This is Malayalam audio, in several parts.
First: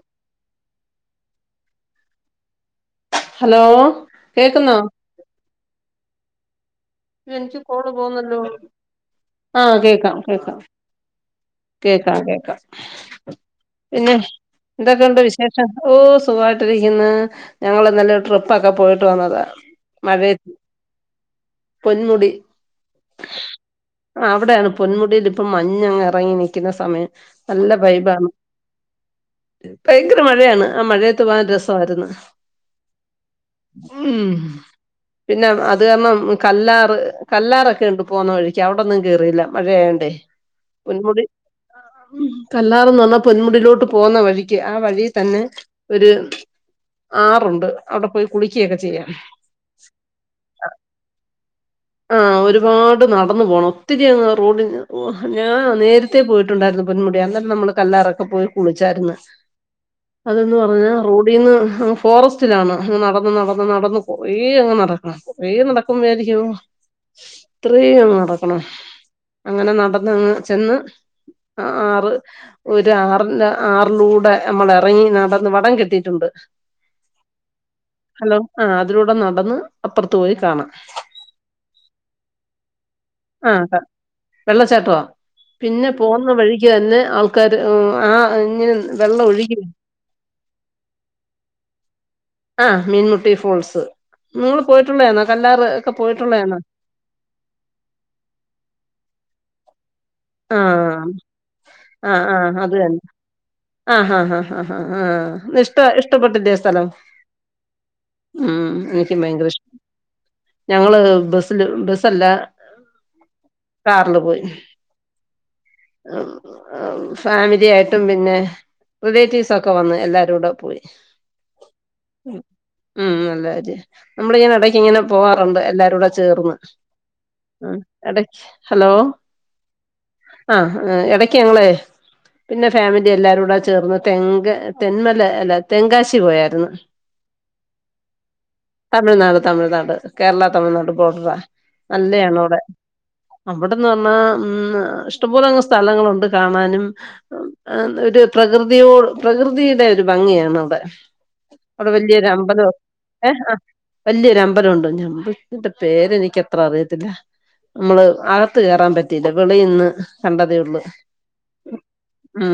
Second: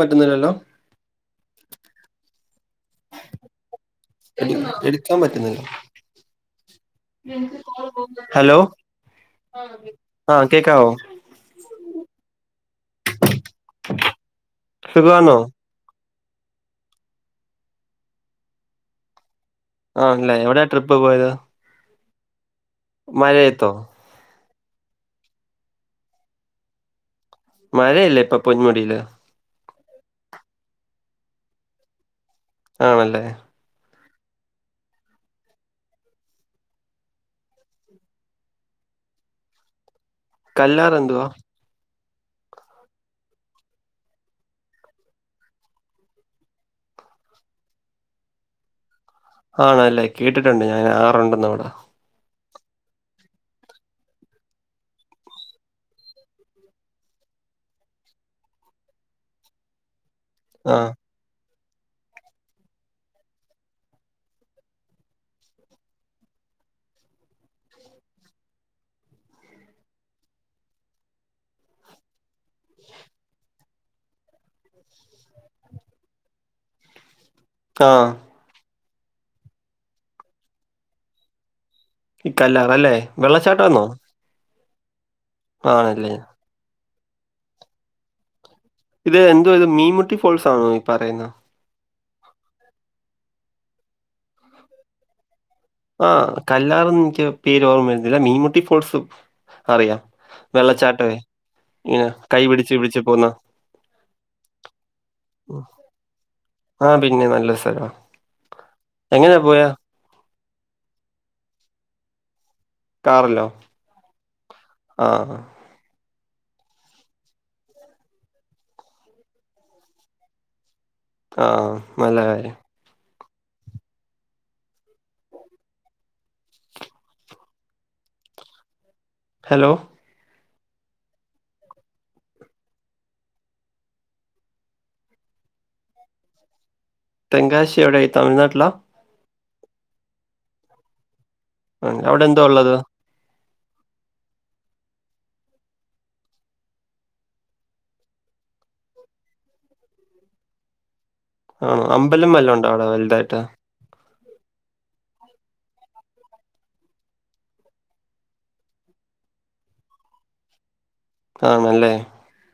മറ്റുന്നില്ലല്ലോ ഹലോ എ കേക്കുന്നോ എടുക്കാൻ പറ്റുന്നില്ലോ എനിക്ക് കോള് പോന്നല്ലോ ആഹ കേക്കാം ആഹ് കേക്കാം കേക്കാവോ കേക്കാം കേക്കാം പിന്നെ എന്തൊക്കെയുണ്ട് സുഖാന്നോ വിശേഷം ഓ സുഖമായിട്ടിരിക്കുന്നു ഞങ്ങൾ ഇന്നലെ ട്രിപ്പ ഒക്കെ പോയിട്ട് വന്നതാ ആണല്ലേ മഴയത്ത് എവിടെയ ട്രിപ്പ് പോയത് പൊന്മുടി മഴയത്തോ അവിടെയാണ് പൊന്മുടിൽ ഇപ്പം മഞ്ഞങ്ങ് ഇറങ്ങി നൽക്കുന്ന സമയം നല്ല മഴയല്ലേ പൈബാണ് ഇപ്പൊ പൊന്മുടിയില് ഭയങ്കര മഴയാണ് ആ മഴയത്ത് പോകൻ രസയിരുന്നു ആണല്ലേ ഉം പിന്നെ അത് കാരണം കല്ലാറ് കല്ലാറൊക്കെ ഉണ്ട് പോകുന്ന വഴിക്ക് അവിടൊന്നും കേറിയില്ല മഴയായൊണ്ടേ കല്ലാർ പൊന്കുടി എന്തുവാ ഉ കല്ലാറന്ന് പറഞ്ഞാൽ പൊന്മുടിയിലോട്ട് പോകുന്ന വഴിക്ക് ആ വഴി തന്നെ ഒരു ആറുണ്ട് അവിടെ പോയി കുളിക്കുകയൊക്കെ ചെയ്യാം ആണല്ലേ കേട്ടിട്ടുണ്ട് ഞാൻ ആറുണ്ടന്ന അവിടെ ആഹ് ഒരുപാട് നടന്നു പോണം ഒത്തിരി അ റോഡിൽ ഞാൻ [unintelligible] നേർത്തെ പോയിട്ടുണ്ടായിരുന്നു പൊന്മുടി അന്നേരം നമ്മൾ കല്ലറൊക്കെ പോയി കുളിച്ചായിരുന്നു അതന്ന് പറഞ്ഞ ആഹ് റോഡീന്ന് ഫോറസ്റ്റിലാണ് അങ് നടന്ന് നടന്ന് നടന്ന് കുറെ അങ്ങ് നടക്കണം കുറെ നടക്കുമ്പ ആയിരിക്കു ഇത്രയും അങ്ങ് നടക്കണോ അങ്ങനെ നടന്ന്ന്ന് ചെന്ന് ആറ് ഒരു ആറിന്റെ ആറിലൂടെ നമ്മള ഇറങ്ങി നടന്ന് വടം കെട്ടിയിട്ടുണ്ട് ആഹ് ഹലോ ആഹ് അതിലൂടെ നടന്ന് അപ്പുറത്ത് പോയി കാണാം ഈ കല്ലാർ അല്ലേ വെള്ളച്ചാട്ടം ആണോ വെള്ളച്ചാട്ട പിന്നെ പോകുന്ന വഴിക്ക് തന്നെ ആൾക്കാർ ആ ഇങ് ഇത് ന്റെ ഒരു മീൻമുട്ടി ഫോൾസ് ആണോ ഈ പറയുന്നത് ആഹ് മീൻമുട്ടി ഫോൾസ് നിങ്ങള്ൾ പോയിട്ടുള്ളേന്നോ കല്ലാറ് ഒക്കെ ആഹ് പോയിട്ടുള്ളതാണോ കല്ലാറന്ന് എനിക്ക് പേര് ഓർമ്മ വരുന്നില്ല മീൻമുട്ടി ഫോൾസും അറിയാം ആ വെള്ളച്ചാട്ടമേ കൈ പിടിച്ചു പിടിച്ചു പിടിച്ച് പോകുന്ന ആഹ് ആഹ് ആഹ് ആഹ ഇഷ്ട ഇഷ്ടപ്പെട്ടിലെ സ്ഥലം ആഹ് പിന്നെ നല്ല സ്ഥലമാ ഉം എനിക്കും ഭയങ്കര ഇഷ്ടം ഞങ്ങള് ബസില് ബസല്ല കാറിലോ ആഹ് ആഹ് ആഹ് ആഹ് ഫാമിലി ആയിട്ടും പിന്നെ റിലേറ്റീവ്സ് ഒക്കെ വന്ന് എല്ലാരൂടെ പോയി ആഹ് നല്ല കാര്യം ഉം ഉം നല്ല കാര്യം നമ്മളിങ്ങനെ എടക്കിങ്ങനെ പോകാറുണ്ട് എല്ലാരൂടെ ചേർന്ന് എടക്ക് ഹലോ ഹലോ ആഹ് എടയ്ക്ക് ഞങ്ങളെ പിന്നെ ഫാമിലി എല്ലാരും കൂടെ ചേർന്ന് തെങ് തെന്മല അല്ല തെങ്കാശി പോയാരുന്നു തെങ്കാശി എവിടെ തമിഴ്നാട്ടിലാ തമിഴ്നാട് തമിഴ്നാട് കേരള തമിഴ്നാട് ബോർഡറാ ആഹ് അവിടെ എന്തോ നല്ലയാണവടെ ഉള്ളത്? അവിടെന്ന് പർന്ന ഉം ഇഷ്ടംപോല സ്ഥലങ്ങളുണ്ട് കാണാനും ഒരു പ്രകൃതിയോട് പ്രകൃതിയുടെ ഒരു ഭംഗിയാണ് അവിടെ ആണോ അവിടെ വല്യൊരു വല്ലോം ഉണ്ടോ അമ്പലം അവിടെ വലുതായിട്ട്? ഏഹ് ആഹ് വല്യൊരു അമ്പലവൊണ്ട് [unintelligible] പേര് എനിക്കത്ര അറിയത്തില്ല നമ്മള് അകത്ത് കേറാൻ പറ്റിയില്ല വെളിനിന്ന് കണ്ടതേ ഉള്ളു ആണല്ലേ ഉം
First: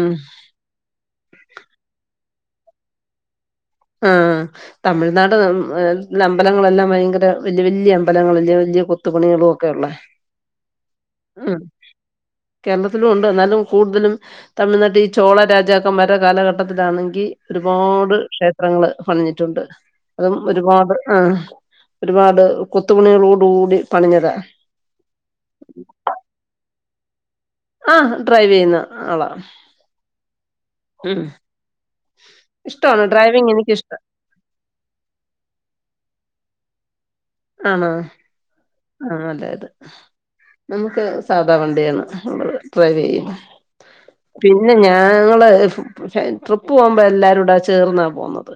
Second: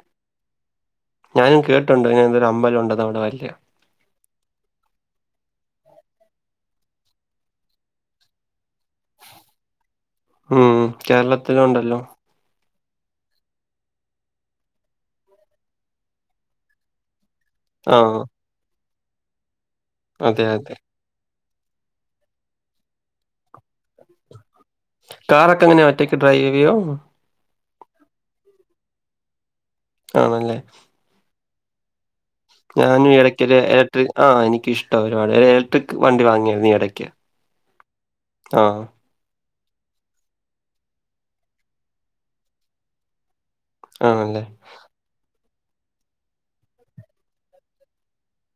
ഞാനും കേട്ടിട്ടൊണ്ട് ഇങ്ങനെത്തൊരമ്പലം ഉണ്ടെന്ന് അവിടെ വല്യ ആഹ് തമിഴ്നാട് അമ്പലങ്ങളെല്ലാം ഭയങ്കര വല്യ വല്യ അമ്പലങ്ങളല്ല വല്യ കു ത്തു പണികളുവൊക്കെ ഒള്ളെ ഉം ഉം കേരളത്തിലും ഒണ്ടല്ലോ കേരളത്തിലും ഒണ്ട് എന്നാലും കൂടുതലും തമിഴ്നാട്ടി ഈ ചോള രാജാക്കൻമാരുടെ കാലഘട്ടത്തിലാണെങ്കി ഒരുപാട് ആഹ്. ക്ഷേത്രങ്ങള് പണിഞ്ഞിട്ടുണ്ട് അതും അതെ അതെ. ഒരുപാട് ആഹ് ഒരുപാട് കൊത്തുപണികളോടു കൂടി പണിഞ്ഞതാ കാറൊക്കെ എങ്ങനെയാ ഒറ്റക്ക് ഡ്രൈവെയ്യോ ആഹ് ഹ ഡ്രൈവ് ചെയ്യുന്ന ആളാ ആണല്ലേ ഉം ഉം ഇഷ്ടവാണ് ഞാനും ഡ്രൈവിങ് ഇടയ്ക്കൊരു എനിക്കിഷ്ട ഇലക്ട്രിക് ആഹ് എനിക്ക് ഇഷ്ടം ഒരുപാട് ഒരു എലക്ട്രിക്ക് വണ്ടി വാങ്ങിയായിരുന്നു ഈ എടയ്ക്ക് ആണോ ആഹ് അതാ നല്ലത് നമുക്ക് സാധാ വണ്ടിയാണ് ഒള്ളത് ഡ്രൈവ് ചെയ്യാൻ ആണല്ലേ പിന്നെ ഞാ ഞങ്ങള് ട്രിപ്പ് പോകുമ്പോ എല്ലാരൂടെ ചേർന്നാ പോകുന്നത്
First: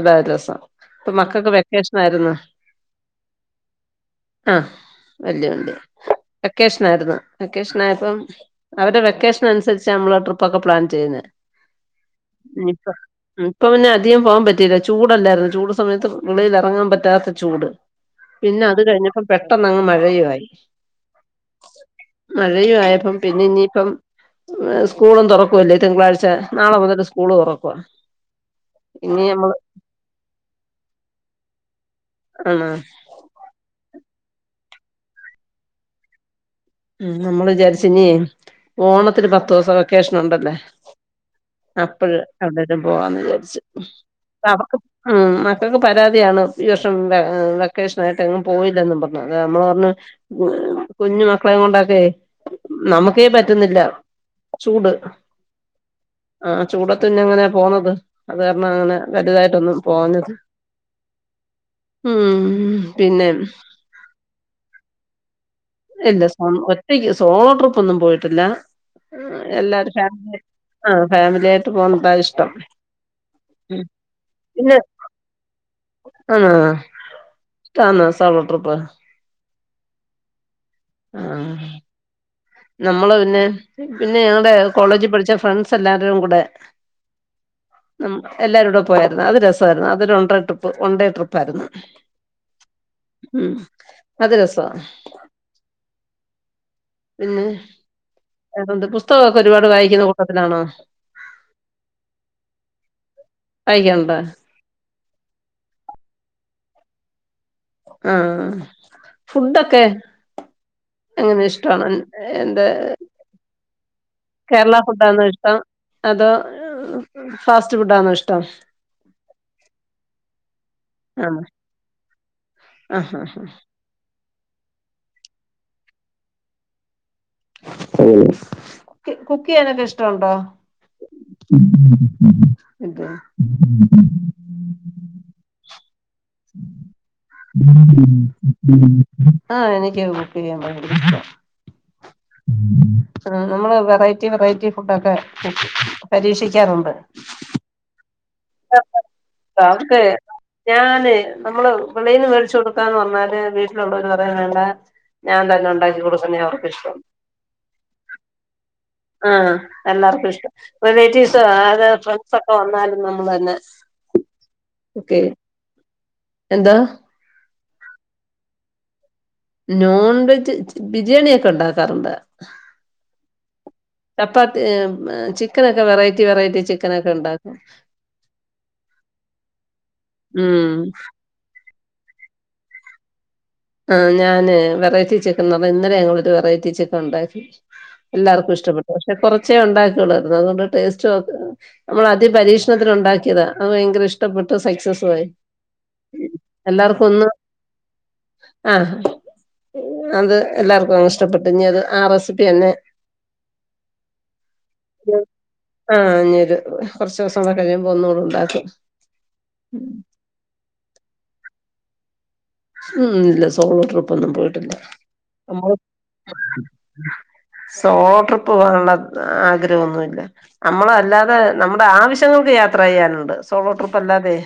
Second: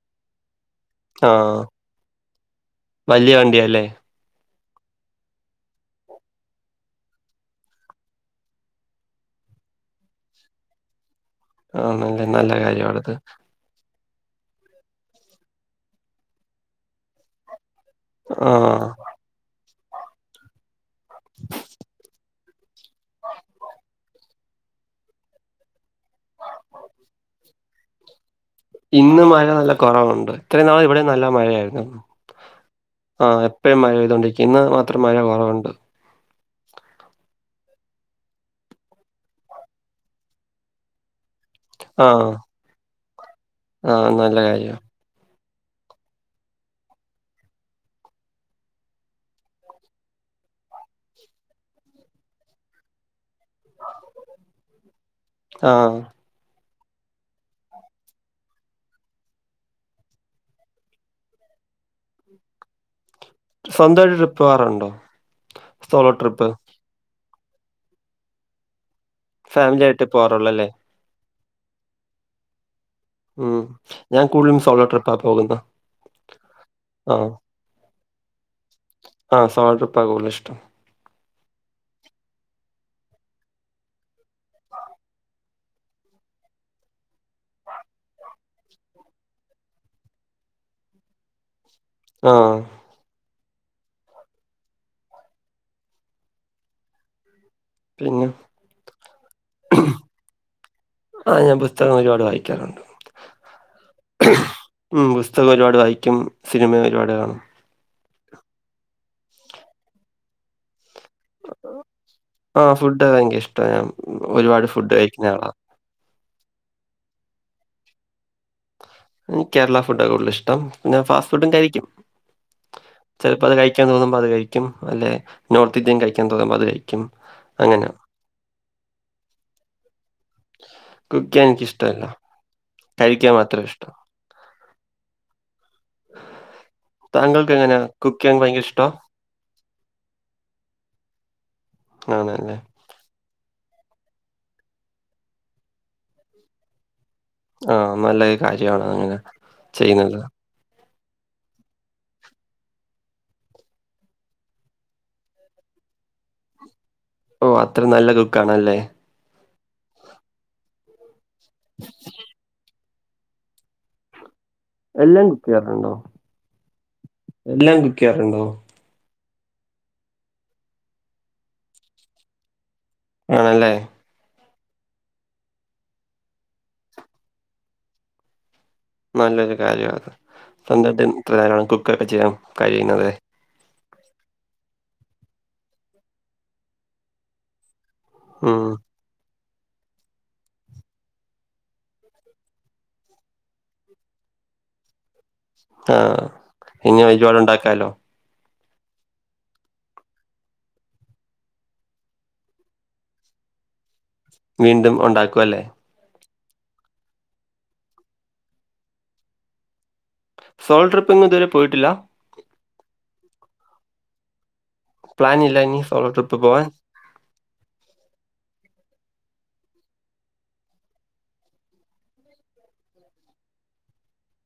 അതായ ദിവസം ഇപ്പ മക്കൾക്ക് വെക്കേഷനാരുന്നു വല്യ വണ്ടിയാ ല്ലേ ആഹ് വല്യ വണ്ടിയാ വെക്കേഷൻ ആരുന്ന് വെക്കേഷൻ ആയപ്പം അവരുടെ വെക്കേഷനനുസരിച്ചാ മ്മള് ട്രിപ്പ് ഒക്കെ പ്ലാൻ ചെയ്യുന്നെ ആണല്ലേ നല്ല ഇനിയിപ്പ കാര്യവാണത് ഇപ്പൊ പിന്നെ അധികം പോകാൻ പറ്റിയില്ല ചൂടല്ലാരുന്നോ ചൂട് സമയത്ത് വെളീൽ എറങ്ങാൻ പറ്റാത്ത ചൂട് പിന്ന അത് ആഹ്. കഴിഞ്ഞപ്പം പെട്ടെന്ന് അങ്ങ് മഴയു വായി മഴയും ആയപ്പം പിന്നെ ഇഞ്ഞി ഇപ്പം സ്കൂളും തുറക്കുവല്ലെ തിങ്കളാഴ്ച്ച നാളെ മുതൽ സ്കൂൾ തുറക്കുവാ ഇന്ന് ഇനി മഴ നമ്മള് നല്ല കൊറവുണ്ട് ഇത്രയും നാൾ ഇവിടെം നല്ല മഴയായിരുന്നു ആന്നോ ആഹ് എപ്പഴും മഴ പെയ്തൊണ്ടിരിക്കും ഇന്ന് മാത്രം മഴ കൊറവുണ്ട് ഉം നമ്മൾ വിചാരിച്ച് ഇഞ്ഞെയ് ഓണത്തിന് പത്തു ദുവ്സം വെക്കേഷൻ ഉണ്ട് അല്ലെ ആ, അപ്പഴ് അന്നേരം പോവാന്ന് വിചാര്ച്ച് ആ നല്ല അവക്ക് കാര്യം. ഉം മക്കക്ക് പരാതിയാണ് ഈ വർഷം വെ വെക്കേഷൻ ആയിട്ട് എങ്ങും പോയില്ലെന്നും പർണ് അത് നമ്മൾ പർണ് [unintelligible] കുഞ്ഞു മക്ക ളെം കൊണ്ടൊക്കെയ് നമുക്കെ പറ്റുന്നില്ല ചൂട് ആ ആഹ് ചൂടത്ത് പിന്നെ എങ്ങനെ പോന്നെത് അത് കാരണം അങ്ങനെ കരുതായിട്ടൊന്നും പോവഞ്ഞെത് ഉം പിന്നെ സ്വന്തം ആയിട്ട് ട്രിപ്പ് പോവാറുണ്ടോ? സോളോ ഇല്ല ട്രിപ്പ്? സ്വം ഒറ്റെക്ക് സോളോ ട്രിപ്പ് ഒന്നും പോയിട്ട് ഇല്ല എല്ലാരും ആയിട്ട് ഫാമിലി ആയി പോവാറുള്ളൂ അല്ലേ? ആഹ് ഫാമിലി ആയിട്ട് പോണതാ ഇഷ്ടം ഉം ഞാൻ കൂട്തെലും സോളോ ട്രിപ്പാ പോകുന്നത്. ആന്നോ? ആ, ഇഷ്ടാന്നോ സോളോ ട്രിപ്പ്? ആഹ് സോൾ ട്രിപ്പാ കൂട്തെൽ ഇഷ്ടം ആഹ് നമ്മൾ പിന്നെ പിന്നെ ഞങ്ങൾടെ കോളേജിൽ പഠിച്ച ഫ്രണ്ട്സ് എല്ലാവരും കൂടെ നമ്മ് എല്ലാരുടെ പോയായിരുന്നു. അത് രസായിരുന്നു അതൊരു വൺണ്ട്ര ട്രിപ്പ് വണ്ടേ ട്രിപ്പായിയിരുന്നു. ആഹ് ഉം അത് രസവാ പിന്നെ പിന്നെ വെറെ എന്തൊക്കെ പുസ്തകം ഒക്കെ ഒരുപാട് വായിക്കുന്ന കൂട്ടത്തിലാണോ ആഹ് ഞാൻ പുസ്തകം ഒരുപാട് വായിക്കാറുണ്ട് വായിക്കെൽണ്ടാ? ഉം പുസ്തകം ഒരുപാട് വായിക്കും സിനിമ ഒരുപാട് കാണും ആഹ് ഫുഡൊക്കെ? എങ്ങനെ ഇഷ്ടാണോ ഇൺ എന്താ ഫുഡൊക്കെ ഇൻക്ക് ഇഷ്ടാ ഞാൻ ഒരുപാട് കേരള ഫുഡ് ഫുഡാണോ കഴിക്കുന്ന ആളാ ഇഷ്ടം അതോ ഫാസ്റ്റ് ഫുഡാന്നോ ഇഷ്ടം? ഇൻക്ക് കേരളാ ഫുഡാ കൂട്തെൽ ഇഷ്ടം ഇന്നാ ഫാസ്റ്റ് ആണോ ഫുഡും കാഴിക്കും ആഹാ ചെലപ്പം അത് കഴി ക്കാൻ തോന്നുമ്പോ അത് കഴിക്കും അല്ലെ നോർത്ത് ഇന്ത്യൻ കഴിക്കാൻ തോന്നുമ്പോ അത് കഴിക്കും അങ്ങനെ ഉം കുക്കി കുക്ക് ചെയ്യാനൊക്കെ ഇഷ്ടം ഇണ്ടോ? [inaudible] കുക്ക് ചെയ്യാൻ എനിക്കിഷ്ടല്ല. എന്തുവാ [inaudible] [inaudible] കഴിക്കാൻ മാത്രേ ഇഷ്ടം. താങ്കൾക്ക് എങ്ങനെയാ? കുക്ക് ചെയ്യാൻ ഭയങ്കര ഇഷ്ടാ? ആഹ് എനിക്കും കുക്ക് ചെയ്യാൻ ഭയങ്കര ഇഷ്ടവാ ആണ് അല്ലെ? ആഹ് നമ്മൾ വെറൈറ്റി വെറൈറ്റി ഫുഡൊക്കെ പരീക്ഷിക്കാറുണ്ട് ആഹ് നല്ലൊരു കാര്യവാണ് അങ്ങനെ ഓക്കെ ചെയ്യ്ന്നെത് ഞാന് നമ്മൾ വെളയിന്ന് വേട്ച്ച് കൊടുക്കാന്ന് പർണാൽ വീട്ടിലള്ളോര് പറയും വേണ്ടാ ഞാൻ തന്നെ ഉണ്ടാക്കി കൊട്ക്കുന്നെ അവർക്ക് ഇഷ്ടം. ഓ അത്ര നല്ല കുക്കാണല്ലേ ആഹ് എല്ലാർക്കും ഇഷ്ടം, റിലേറ്റീവ്സൊ അരാ ഫ്രണ്ട്സൊക്കെ വന്നാലും നമ്മള് തന്നെ ഉ [unintelligible] എല്ലാം കുക്കെയ്യാറുണ്ടോ എന്ത്‌.. എല്ലാം കുക്കെയ്യാറുണ്ടോ നോൺ വെജ് ബിരിയാണിയക്കെ ഉണ്ടാക്കാറുണ്ട് ആണല്ലേ ചപ്പാത്തി എ മ ചിക്കനൊക്കെ വെറൈറ്റി വെറൈറ്റി ചിക്കനൊക്കെ ഉണ്ടാക്കും നല്ലൊരു കാര്യവാത്. ഉം സ്വന്തട്ടും ഇത്ര നേര കുക്കൊക്കെ ചെയ്യാൻ കഴിയുന്നതേ ആഹ് ഞാന് വെറൈറ്റി ചിക്കൻന്ന് പറഞ്ഞ ഇന്നലെ ഞങ്ങളൊരു വെറൈറ്റി ചിക്കൻ ഉണ്ടാക്കി എല്ലാർക്കും ഉം. ഇഷ്ടപ്പെട്ടു, പക്ഷെ കൊറച്ചേ ഉണ്ടാക്കിട്ടൊള്ളുവായിരുന്നു. അതുകൊണ്ട് ടേസ്റ്റ് നോക്കി നമ്മളാദ്യ പരീക്ഷണത്തിന് ഉണ്ടാക്കിയതാ, അത് ഭയങ്കര ഇഷ്ടപ്പെട്ടു സക്സസ്സു ആയി ആഹ് ഇനി എല്ലാർക്കും ഒന്ന് ഒരുപാടുണ്ടാക്കാലോ ആഹ് അത് എല്ലാർക്കും അങ്ങ് ഇഷ്ടപ്പെട്ടു ഇനി അത് ആ റെസിപ്പി തന്നെ വീണ്ടും ഒണ്ടാക്കും അല്ലേ ആഹ് ഞ്ഞൊര് കൊർച്ച് ദിവസം കൂടെ കഴിയുമ്പോ ഒന്നൂടെണ്ടാക്കും സോൾ ട്രിപ്പ്ങ്തുവരെ പോയിട്ടില്ല ഉം ഇല്ല സോളോ ട്രിപ്പൊന്നും പോയിട്ടില്ല. പ്ലാൻ ഇല്ല നമ്മള് ഇനി സോളോ ട്രിപ്പ് പോവാൻ? സോളോ ട്രിപ്പ് പോകാനുള്ള ആഗ്രഹൊന്നുല്ല നമ്മളല്ലാതെ നമ്മുടെ ആവശ്യങ്ങൾക്ക് യാത്ര ചെയ്യാനുണ്ട് സോളോ ട്രിപ്പല്ലാതെ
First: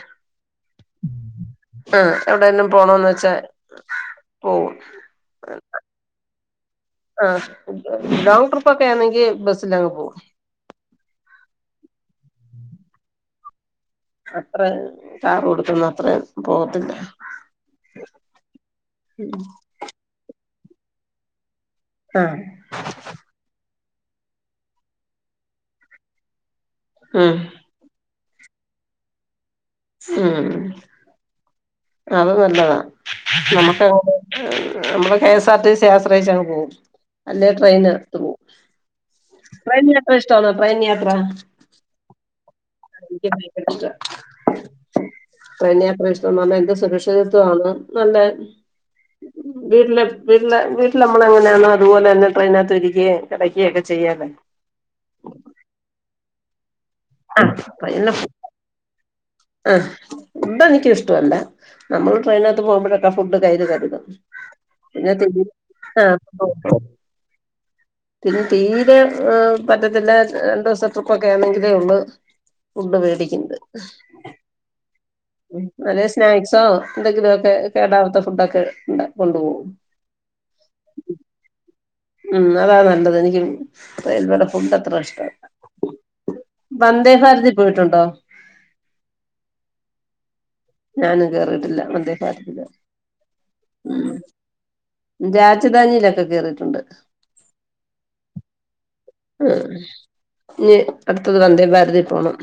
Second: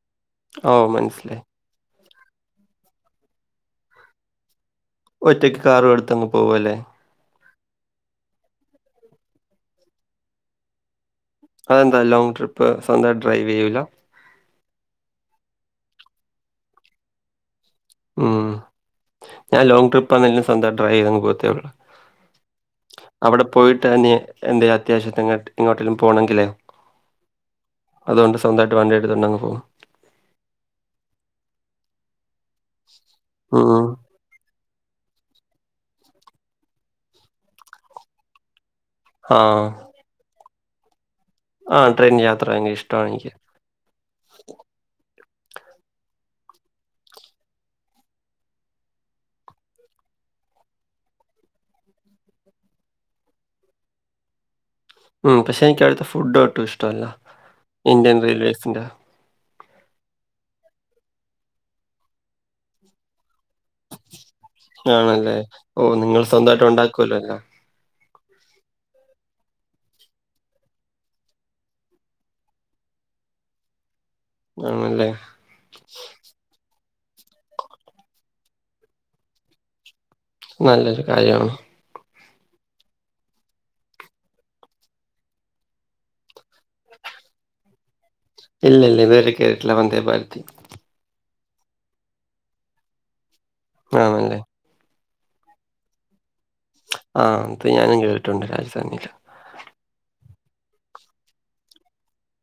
ഓ മൻസ്സിലായി ആഹ് എവിടേലും പോണോന്ന് വെച്ചാ പോവും ഒറ്റയ്ക്ക് കാറും എടുത്തങ്ങ് പോവലേ ആഹ് ലോങ്ങ് ട്രിപ്പൊക്കെ ആന്നെങ്കി ബസ്സിലങ് പോവും അതെന്താ ലോങ് ട്രിപ്പ് സ്വന്തായിട്ട് ഡ്രൈവെയ്യൂല അത്ര കാറും എടുത്തൊന്നു അത്രയും പോവത്തില്ല ഉം ഞാൻ ലോങ് ട്രിപ്പ് ആന്നേങ്കിലും സ്വന്താട്ട് ഡ്രൈവ് ചെയ്തങ്ങ് പോത്തെള്ളൂ ആഹ് അവിടെ പോയിട്ടനീയെ എന്തെ അത്യാവശ്യത്തിന് എങ്ങോട്ടെലും പോണെങ്കിലേ ഉം അതുകൊണ്ട് സ്വന്തായിട്ട് വണ്ടിയെടുത്തോണ്ടങ് പോന്നു ഉം അത് നല്ലതാ ഉം. നമുക്കങ്ങനെ ഉം നമ്മള് K S R T C ആശ്രയിച്ചങ്ങ് പോവും. അല്ലേ ട്രെയിനത്ത് പോവും ആ. ട്രെയിൻ യാത്ര ഇഷ്ട്ടാന്നോ ട്രെയിൻ യാത്ര ആഹ് ട്രെയിൻ യാത്ര ഭയങ്കരഇഷ്ട്ടവാണെനിക്ക് എനിക്കിഷ്ട്ട ട്രെയിൻ യാത്ര ഇഷ്ട്ടാവാന്നർഞ്ഞാ എന്ത് സുരക്ഷിതത്വണ്. നല്ലെ ഉം വീട്ടില് വീട്ടില് വീട്ടിലമ്മളെങ്ങനെയാണോ അതുപോലെ തന്നെ ട്രെയിനകത്ത് ഇരിക്കുകയയും കെടക്കുകയും ഒക്കെ ചെയ്യാലൊ ഉം പക്ഷെ എനിക്കവടുത്തെ ഫുഡ്‌ ഒട്ടു ഇഷ്ടല്ല. ആഹ് ട്രെയിനില് ഇന്ത്യൻ റെയിൽവേസിന്റെ ആഹ് ഫുഡ് എനിക്കു ഇഷ്ടവല്ല. നമ്മള് ട്രെയിനകത്ത് പോകുമ്പഴൊക്കെ ഫുഡ് കയ്യിൽ കരുതും പിന്നെ ആണല്ലേ തീരെ ഓഹ് ആഹ് നിങ്ങൾ സ്വന്തായിട്ട് ഉണ്ടാക്കുവല്ലോഎല്ലാം പിന്നെ തീരെ എ പറ്റത്തില്ല രണ്ടു ദിവസ ട്രിപ്പൊ ക്കെ ആണെങ്കിലേ ഉള്ളു ഫുഡ്‌ വേടിക്കുന്നത് ആണല്ലേ ഹ്മ്മ് അല്ലെ സ്നാക്സോ എന്തെങ്കിലൊക്കെ കേടാവാത്ത ഫുഡൊക്കെ ഉണ്ടെ കൊണ്ടുപോകും നല്ലൊരു കാര്യാണ്. ഹ്മ്മ് അതാ നല്ലത് എനിക്ക് റെയിൽവയുടെ ഫുഡത്ര ഇഷ്ടല്ല വന്ദേഭാരതി പോയിട്ടുണ്ടോ ഇല്ല ഇല്ല ഇത് വരെ കേറിട്ട്ല്ല വന്തേ ഭാരതത്തി ഞാനും കേറിട്ടില്ല വന്ദേ ഭാരതത്തില് ആണല്ലേ രാജധാനിയിലൊക്കെ കേറിട്ടുണ്ട് ആഹ് അത് ഞാനും കേറിട്ടുണ്ട് രാജധാനിയില് ആഹ് ഇനി അടുത്തത് വന്ദേഭാരതിൽ പോണം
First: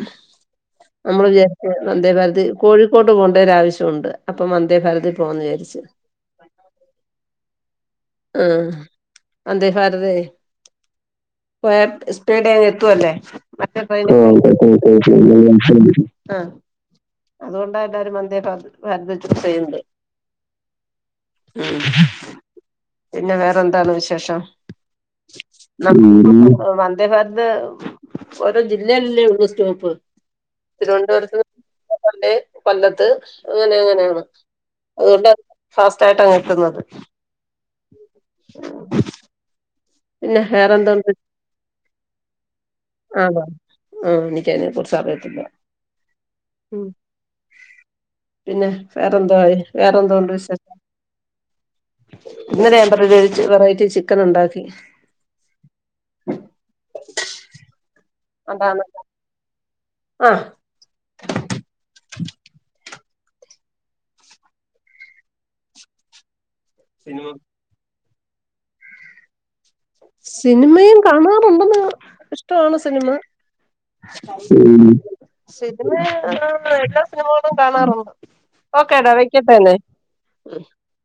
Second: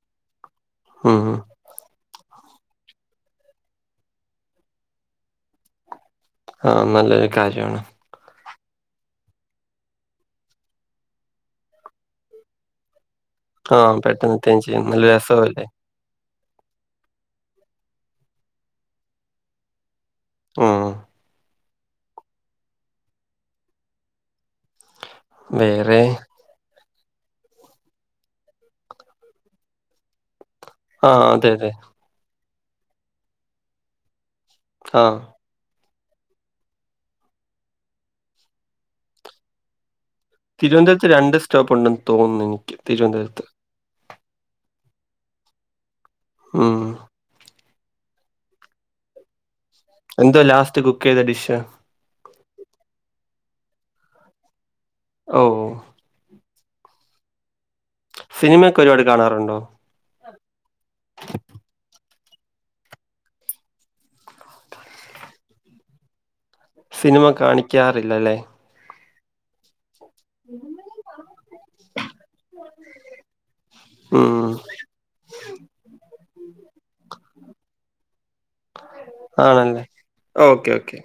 ഉം ഉം നമ്മള്ല്ലെ വന്ദേഭാരതി കോഴിക്കോട്ട് പോകേണ്ട ഒരാവശ്യവുണ്ട് അപ്പൊ വന്ദേഭാരതത്തിൽ പോവാന്ന് വിചാരിച്ച് ആഹ് നല്ലൊരു കാര്യവാണ്. ഹ്മ്മ് വന്ദേഭാരതെ വേം സ്പീടങ്ങ് എത്തുവല്ലേ ആഹ് പെട്ടെന്ന് എത്തുകയും ചെയ്യും നല്ല രസവുമല്ലേ. [unintelligible] ആഹ് അതുകൊണ്ടാ എല്ലാവരും വന്ദേഭാരത് ഭാരത് ചൂസെയ്യ്ണ്ട്. ഹ്മ്മ് ഹ്മ്മ്, പിന്നെ വേറെന്താണ് വിശേഷം വേറെ വന്ദേഭാരത് ഒര് ജില്ലേലല്ലേ ഒള്ളൂ സ്റ്റോപ്പ് ആഹ് തിരുവനന്തപുരത്ത് അതെ അതെ തൊട്ട് കൊല്ലത്ത് അങ്ങനെ എങ്ങനോ ആണ്. ആഹ് അതുകൊണ്ട് ഫാസ്റ്റായിട്ടങ്ങ് എത്തുന്നത്. പിന്നെ വേറെന്തുണ്ട് തിരുവനന്തപുരത്ത് രണ്ട് സ്റ്റോപ്പുണ്ടെന്ന് തോന്നുന്നു എനിക്ക് ആണോ തിരുവനന്തപുരത്ത്. ആഹ് എനിക്കതിനെ കുറിച്ചറിയത്തില്ല ഹ്മ്മ് പിന്നെ വേറെഎന്തുവായി എന്തുവാ ലാസ്റ്റ് കുക്ക് ചെയ്ത ഡിഷ് ഇന്നലെ ഞാൻ പറഞ്ഞില്ലേ ഒ ഒരു വെറൈറ്റി ചിക്കനുണ്ടാക്കി ഓഹ് [inaudible] സിനിമയൊക്കെ അതാണ് ഒരുപാട് കാണാറുണ്ടോ ആഹ്. സിനിമ കാണിക്കാറില്ലല്ലേ സിനിമയും കാണാറുണ്ടെന്ന് ഇഷ്ടമാണ് സിനിമ ഉം ഹ്മ്മ്, സിനിമ എല്ലാ സിനിമകളും കാണാറുണ്ട്. ഓക്കെടാ വെക്കട്ടെന്നെ ആണല്ലേ ഓക്കെ ഓക്കെ.